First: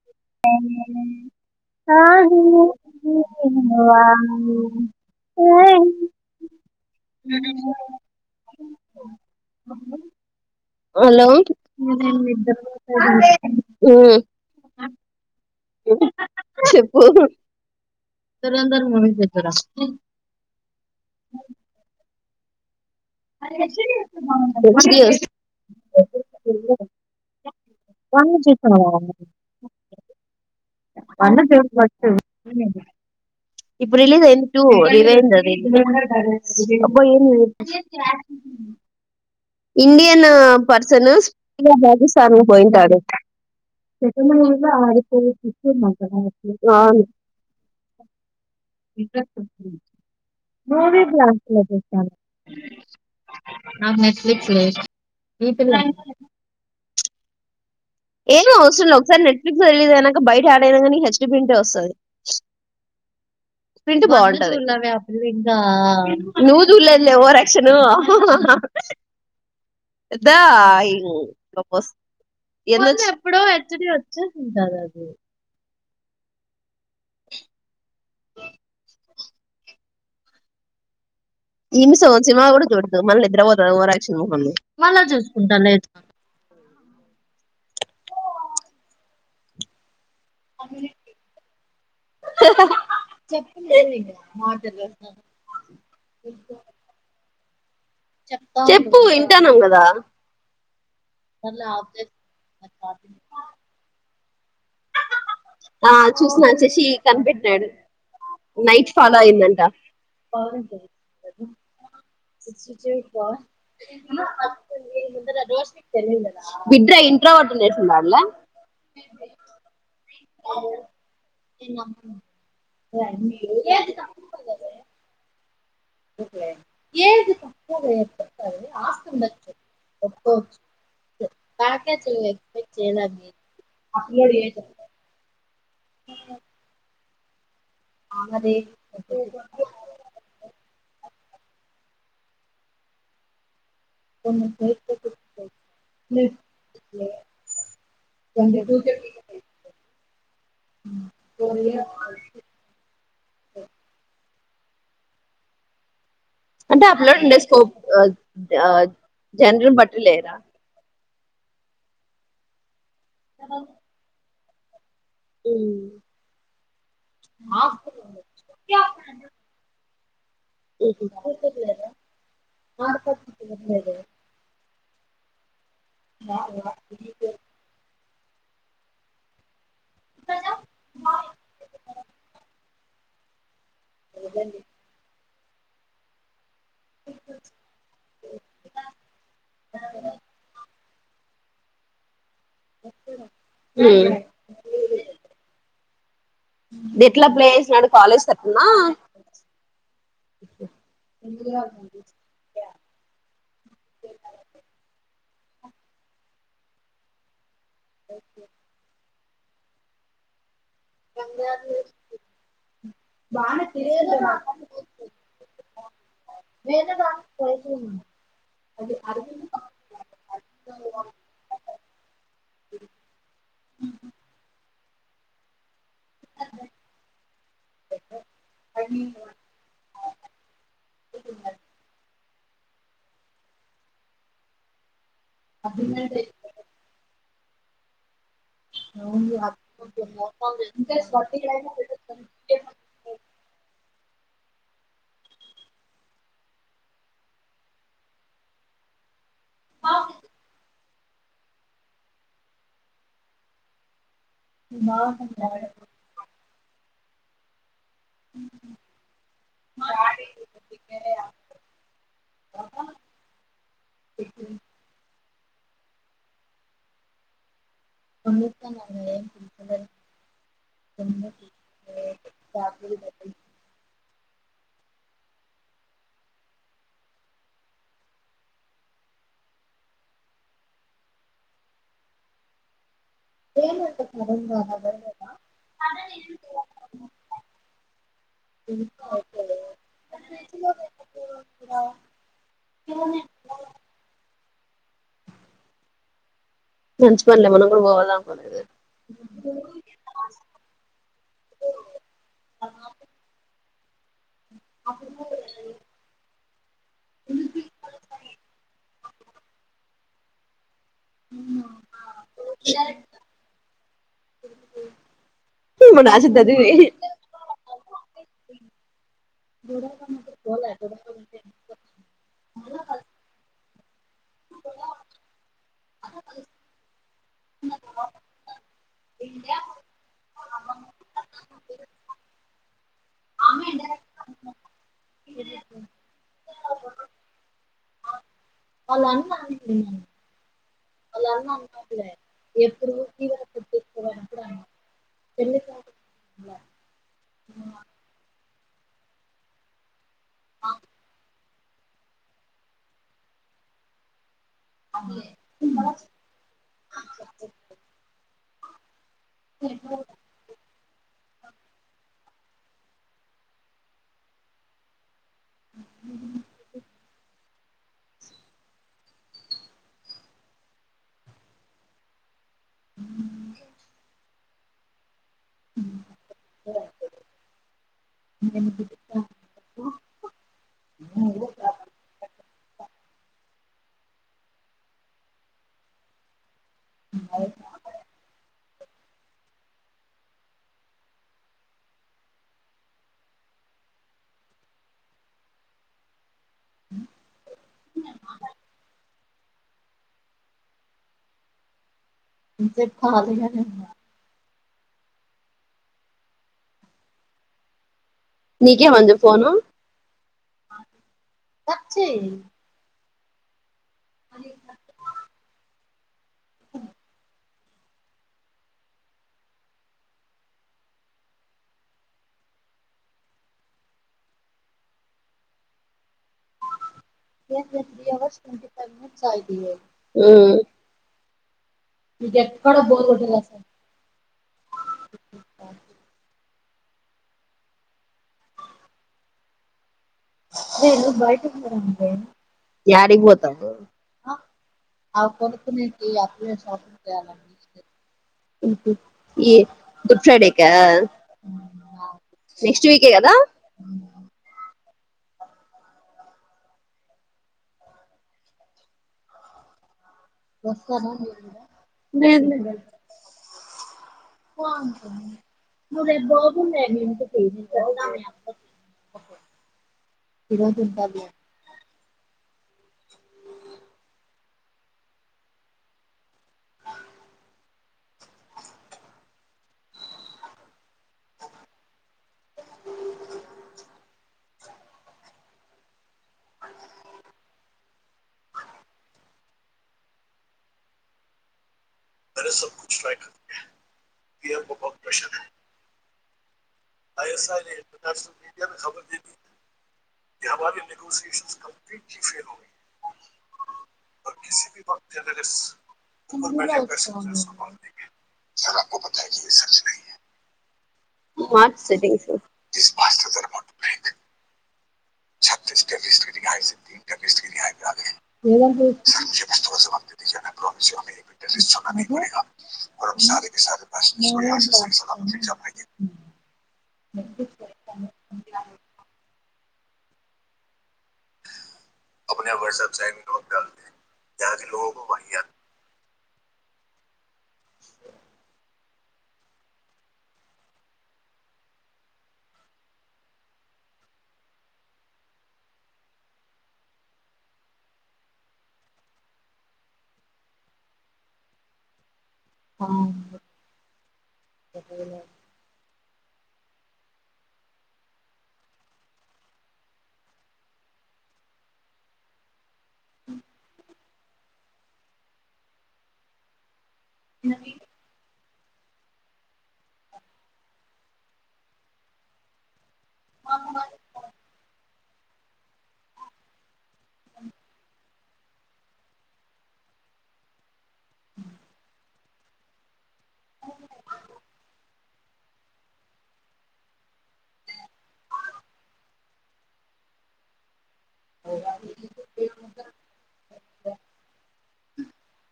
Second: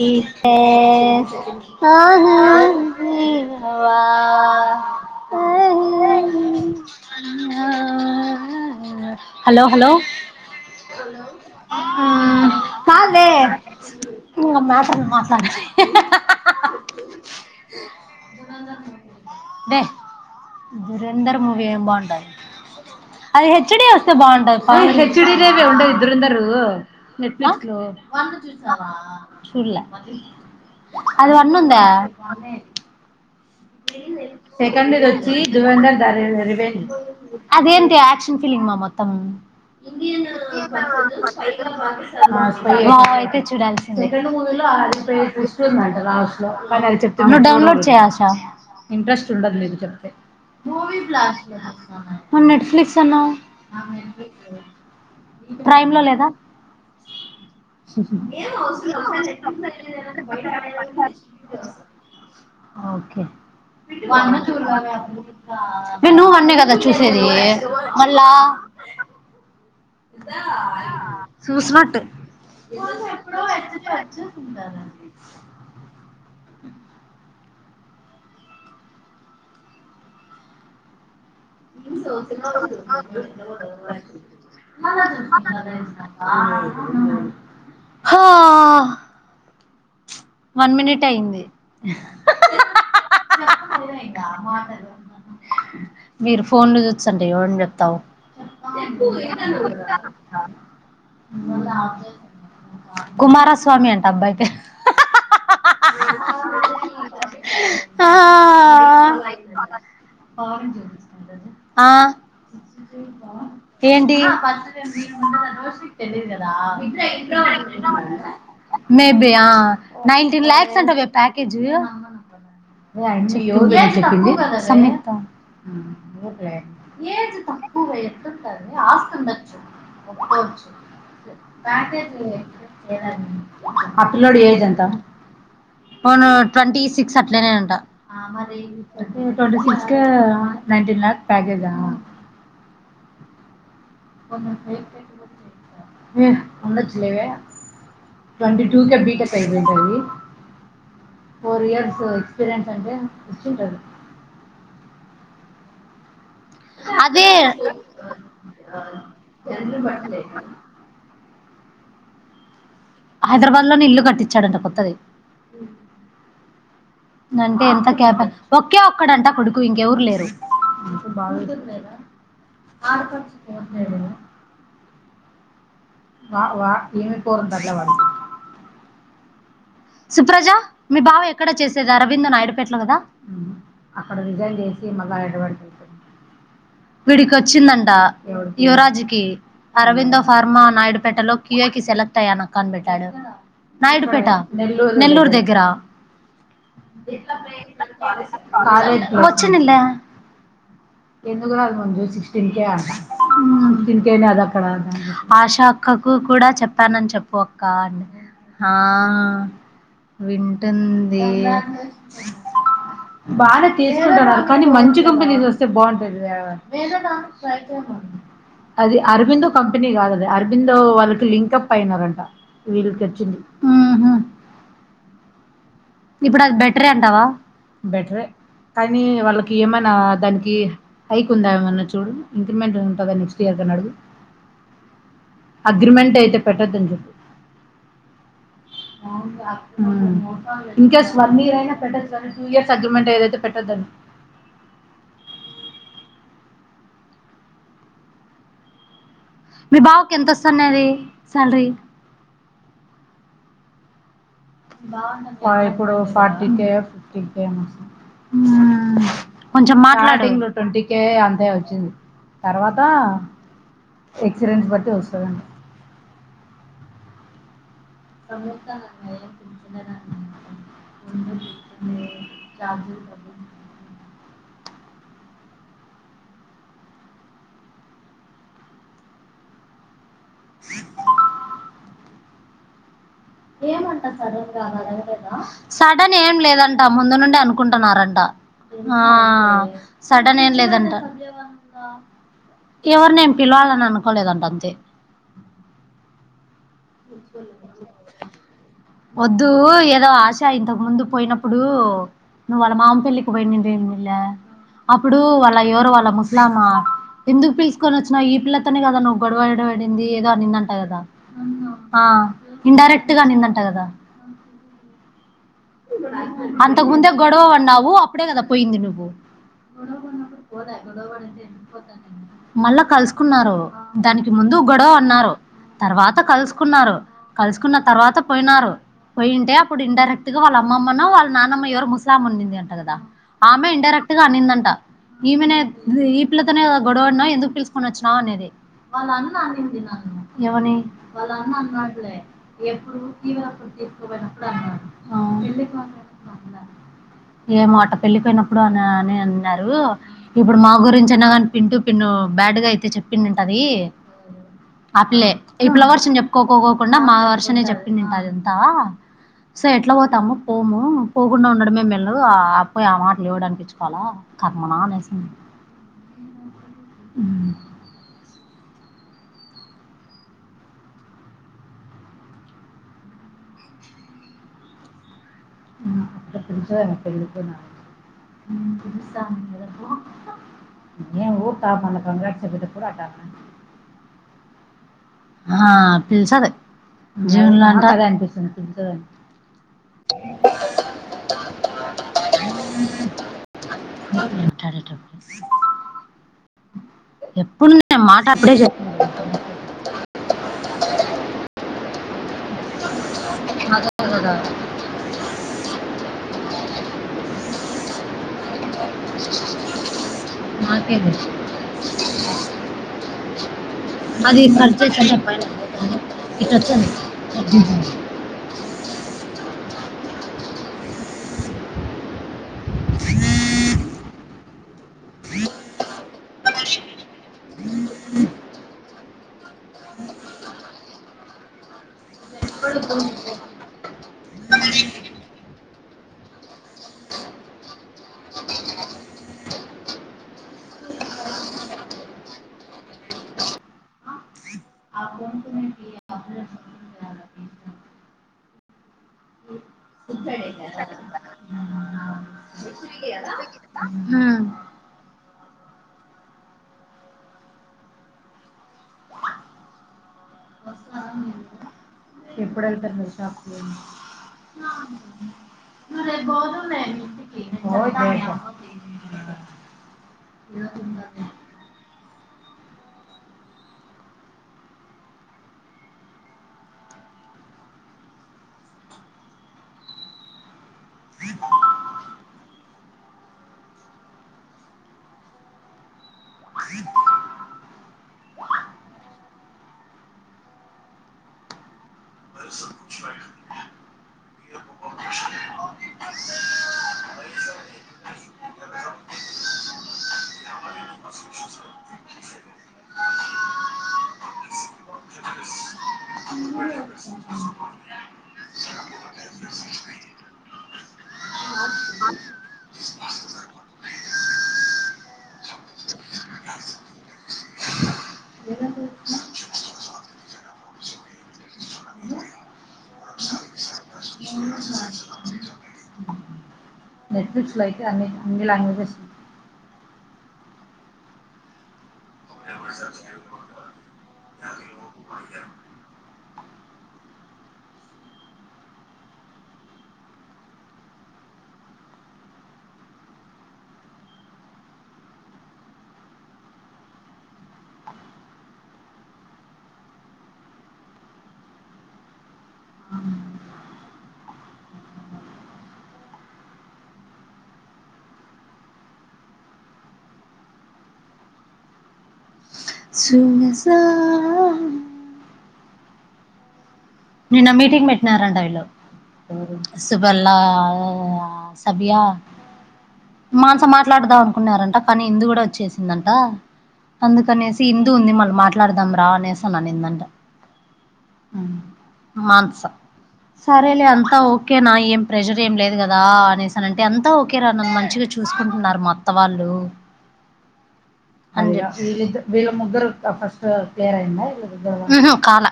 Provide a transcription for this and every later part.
Hello hello ఆ hello ఉమ్ మాస మాసా చెప్పు మే దురేందర్ మూవీ ఏం బాగుంటది అది హెచ్ డి హెచ్డి వస్తే బాగుంటాది అది వస్తుంది. హెచ్ డి నే మీ ఉండేది నెట్ఫ్లిక్ లో వన్ చూసావా అది వన్ ఉందా ఇప్పుడు రిలీజ్ అయింది టూ దురంధర్ ద రివెంజ్ అబ్బా ఏంది అదేంటి యాక్షన్ ఫిలిమా మొత్తం ఇది ఇండియన్ పర్సన్ స్పీడ్గా పాకిస్తాన్ కి పోయింటాడు అయితే చూడాల్సిందే సెకండ్ మూవీలో ఆడిపోయి కూర్చున్నాం కదా అవును. నువ్ డౌన్లోడ్ చేయ్ ఆశ ఇంట్రెస్ట్ ఉండదు నేను చెప్తే మూవీ బ్లాస్ట్ లో చూసాను మ నెట్ఫ్లిక్స్ అన్నా జెలెబ్ ఈ పిల్ల ఏం అవసరమా రిలీజ్ అయినాక బయట యాడైనా కానీ హెచ్ డి ప్రింటే వస్తది ప్రింట్ బాగుంటది నేను వన్ నువ్వు జుల్లేదులే ఓవరాక్షను మళ్ళా ఇద్దో అయ్ ఫోన్ లో ఎప్పుడో హెచ్డి వచ్చిస్తుంటారండి ఈమి సగం సినిమా కూడా చూడదు మళ్ళీ నిద్రపోతుంది ఓవర్ యాక్షన్ మొహంది హా వన్ మినిట్ అయింది మీరు ఫోన్లు చూచ్చం ఏం వండావ్ చెప్పు వింటానం కదా [unintelligible] కుమారస్వామి అంట అబ్బాయ్ ఆ చూసిన వచ్చేసి కనిపెట్టినాడు నైట్ ఫాలో అయిందంట ఆ ఆ ఏంటి బిడ్డ ఇంట్రోవర్ట్ ఉండేసింది వాళ్ళ మేబి ఆ నైటీ ల్యాక్ ఎట్లా ఉంటాదే ప్యాకేజ్, ఏజ్ తక్కువే ఎట్లా ఉంటాదే ఆస్తి ఉండొచ్చు ఒప్పుకోవచ్చు, ప్యాకేజీ ఆ పిల్లోడి ఏజ్ ఎంత ఓ ట్వంటీసిక్స్ అ [unintelligible] మరి ట్వంటి సిక్స్ కి నైటీ లక్స్ ప్యాకేజా అన్ని వచ్చినావ ట్వీటి టూ కే బి. టెక్ అయిపోయిఉంటది. ఫోర్ ఇయర్స్ ఎక్స్పీరియన్స్ అంటే వచ్చింటది. అంటే ఆ పిల్లకు అదే ఉండే స్కోప్ ఆ జనరిం బట్టి లేరా హైదరాబాద్ లో నే ఇల్లు కట్టి వచ్చాడంట కొత్తది ఉమ్ అంటే ఎంత కేప ఒకే ఒక్కడంటా కొడుకు ఇంకెవరు లేరు, ఆడపడుచులు ఎవరు లేరేమో వా వా ఏమి పోరంతాట్లా వాడికి సుప్రజ మీ బావ ఎక్కడ చేసేది అరవింద్ నాయడుపేటలో కదా అక్కడ రిజైన్ చేసి మళ్ళటువంటి అంతే వీడికి వచ్చిందంట యువరాజ్కి అరవిందో ఫార్మా నాయుడుపేటలో కి ఏకి సెలక్ నక్కనిబెట్టాడు నాయుడుపేట నెల్లూరు దగ్గర ఎట్లా ప్లే చేసినాడు కాలేజ్ తరపున వచ్చిండు లే ఆషా అక్కకు కూడా చెప్పానని చెప్పు కా ఆ వి ఉంటంది బాగా తీసుకుంటాడు కానీ మంచి కంపెనీస్ వస్తే బాగుంటాది, అది అరవిందో కంపెనీ కాదది అరవిందో వాళ్ళకి లింకప్ అయినదంట వీళ్ళకి వచ్చింది. ఇప్పుడు అది బెటరే అంటావా బెటరే కానీ వాళ్ళకి ఏమైనా దానికి హైక్ ఉందా, ఏమన్నా చూడు ఇంక్రిమెంట్ ఉంటుంది నెక్స్ట్ ఇయర్ కనీ అడుగు అగ్రిమెంట్ అయితే పెట్టొద్దని చెప్పి హ్మ్ ఇన్కేస్ వన్ ఇయర్ అయినా పెట్ట టూ ఇయర్స్ అగ్రిమెంట్ ఏదైతే పెట్టద్దంని మీ బావకి ఎంతొస్తున్నాది సరే బాయ కూడా టి ఉ కొంచం మాట్లాడు స్టార్టింగ్ ట్వంటీ కే అంతే వచ్చింది తర్వాత ఎక్స్పీరియన్స్ బట్టి వస్తుందండి ప్రముూఖంగాంగ పిచన్న ము రాజు ప్రభ సడన్ ఏం లేదంట ముందు నుండే అనుకుంటున్నారంట సడన్ ఏం లేదంట ఎవరు నం పిలవాలని అనుకోలేదంట అంతే మంచి పనిలే మనం కూడా పోవాలనుకోలేదు వద్దు ఏదో ఆశ ఇంతకు ముందు పోయినప్పుడు నువ్వు వాళ్ళ మామ పెళ్లికి పోయినేడి అప్పుడు వాళ్ళ ఎవరు వాళ్ళ ముస్లిమా హిందుూకు పిలుచసుకొని వచ్చినా ఈ పిల్లతోనే కదా నువ్వు గొడవడ పడింది ఏదో అనింది లేదా ఉ ఆ ఇండైరెక్ట్ గా అనిందంట కదా మన ఆశ చదివి అంతకుముందే గొడవ వడినవు అప్పుడే కదా పోయింది నువ్వు మళ్ళా కలుసుకున్నారు దానికి ముందు గడో అన్నారు తర్వాత కలుసుకున్నారు కలుసుకున్న తర్వాత పోయినారు పోయింటే అప్పుడు ఇండైరెక్ట్ వాళ్ళ అమ్మమ్మను వాళ్ళ నానమ్మ ఎవరు ముస్లాం ఉంది అంట కదా ఆమె ఇడైరెక్ట్ గాన్నిందంట ఈమె ఎ గొవడిన ఎందుకు పలుసుకొనీ వచ్చినవు అనేది వాళ్ళ అన్న అనింది ఎమాని వాళ్ళ అన్న అన్నాట్లే ఎప్పుడు తీవరప్పుడు తీసుకుపోయినప్పుడు అన్నాడు ఏ మోటా పిల్లి నప్పుడు అ అని అన్నారు ఇప్పుడు మా గురించి అన్నగా తింటూ పిన్న బ్యాడ్గా అయితే చెప్పిందింట అది ఆ పిల్లే ఇప్పుల వర్షం చెప్పుకోకోకోకుండా మా వర్షమ చెప్పిందింట అదంత దా సో ఎట్లా పోతాము పోము పోకుండా ఉండ మేము మేలు ఆ అ పోయి ఆ మాటలు ఎవడు అనిపించుకోవాలా కర్మనా అనేసింది [unintelligible] హ అప్పుడ పె ఊ త కంగ కూ అ ఆ పిల్సదు జూన్ లో అంటే అద అనిపిస్తుంది స డ ఎప్పుడు నేను మాట అప్పుడే చెప్పాను [unintelligible] అంత అదే అదే అదా [unintelligible] కే వంది పోను నాకే తెలుసు అదిర్చే చె చెప్ప ఇకకం అ అ ఉమ్ మీకు ఎక్కడ బోర్ కొట్టదా గుడ్ ఫ్రైడే కా నెక్స్ట్ వీక్ కదా వస్తను ఎప్పుడు వెళ్తున్న షాప్ కి నువ్వు రేపు పోతుండే ఇంటికి మే సబ్ కు ట్ర ఈ బ ప్రషన్ [unintelligible] ఎస్ మయాబన్ కలీ ఫ స [unintelligible] మార్ సెటింగ్ స్స్ హడ [unintelligible] నెట్ ఫిక్స్ లో అయితే అవైలబుల్ గా ఉంది వట్సప్ సై లతే కి లో భయియ [unintelligible] ఆ సుమసా నిన్న ఆ మీటింగ్ పెట్టినారంట వీళ్ళు సుబల్లా సబయా మానస మాట్లాడదాం అనుకున్నారంట కానీ హిందూ కూడా వచ్చేసిందంట అందుకనేసి హిందూ ఉంది మళ్ళీ మాట్లాడదాం రా అనేసి ఇందంట మానస సరేలే అంతా ఓకేనా ఏం ప్రెషర్ ఏం లేదు కదా అనేసానంటే అంతా ఓకేరా నన్ను మంచిగా చూసుకుంటున్నారు మా అత్త వాళ్ళు ఆ ఈ విళ్ళు ముగ్గురు ఫస్ట్ కాల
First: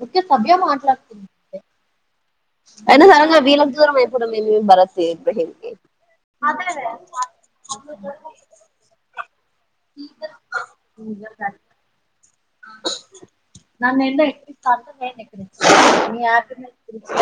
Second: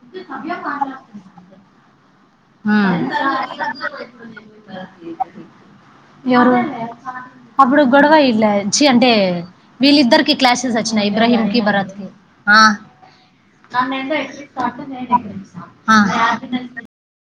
ముఖే సభ్య మాట్లాడుతుంది భరత్ ఇబ్రహీం కి ఎవరు అప్పుడు గొడవ ఇళ్ళచ్చి అంటే వీళ్ళిద్దరికి క్లాసెస్ వచ్చినాయి ఇబ్రాహీం కి భరాత్ కి ఆ నన్ను ఏందో ఎక్కిరిస్తా అంటే నేను ఎక్కిరిచ్చిన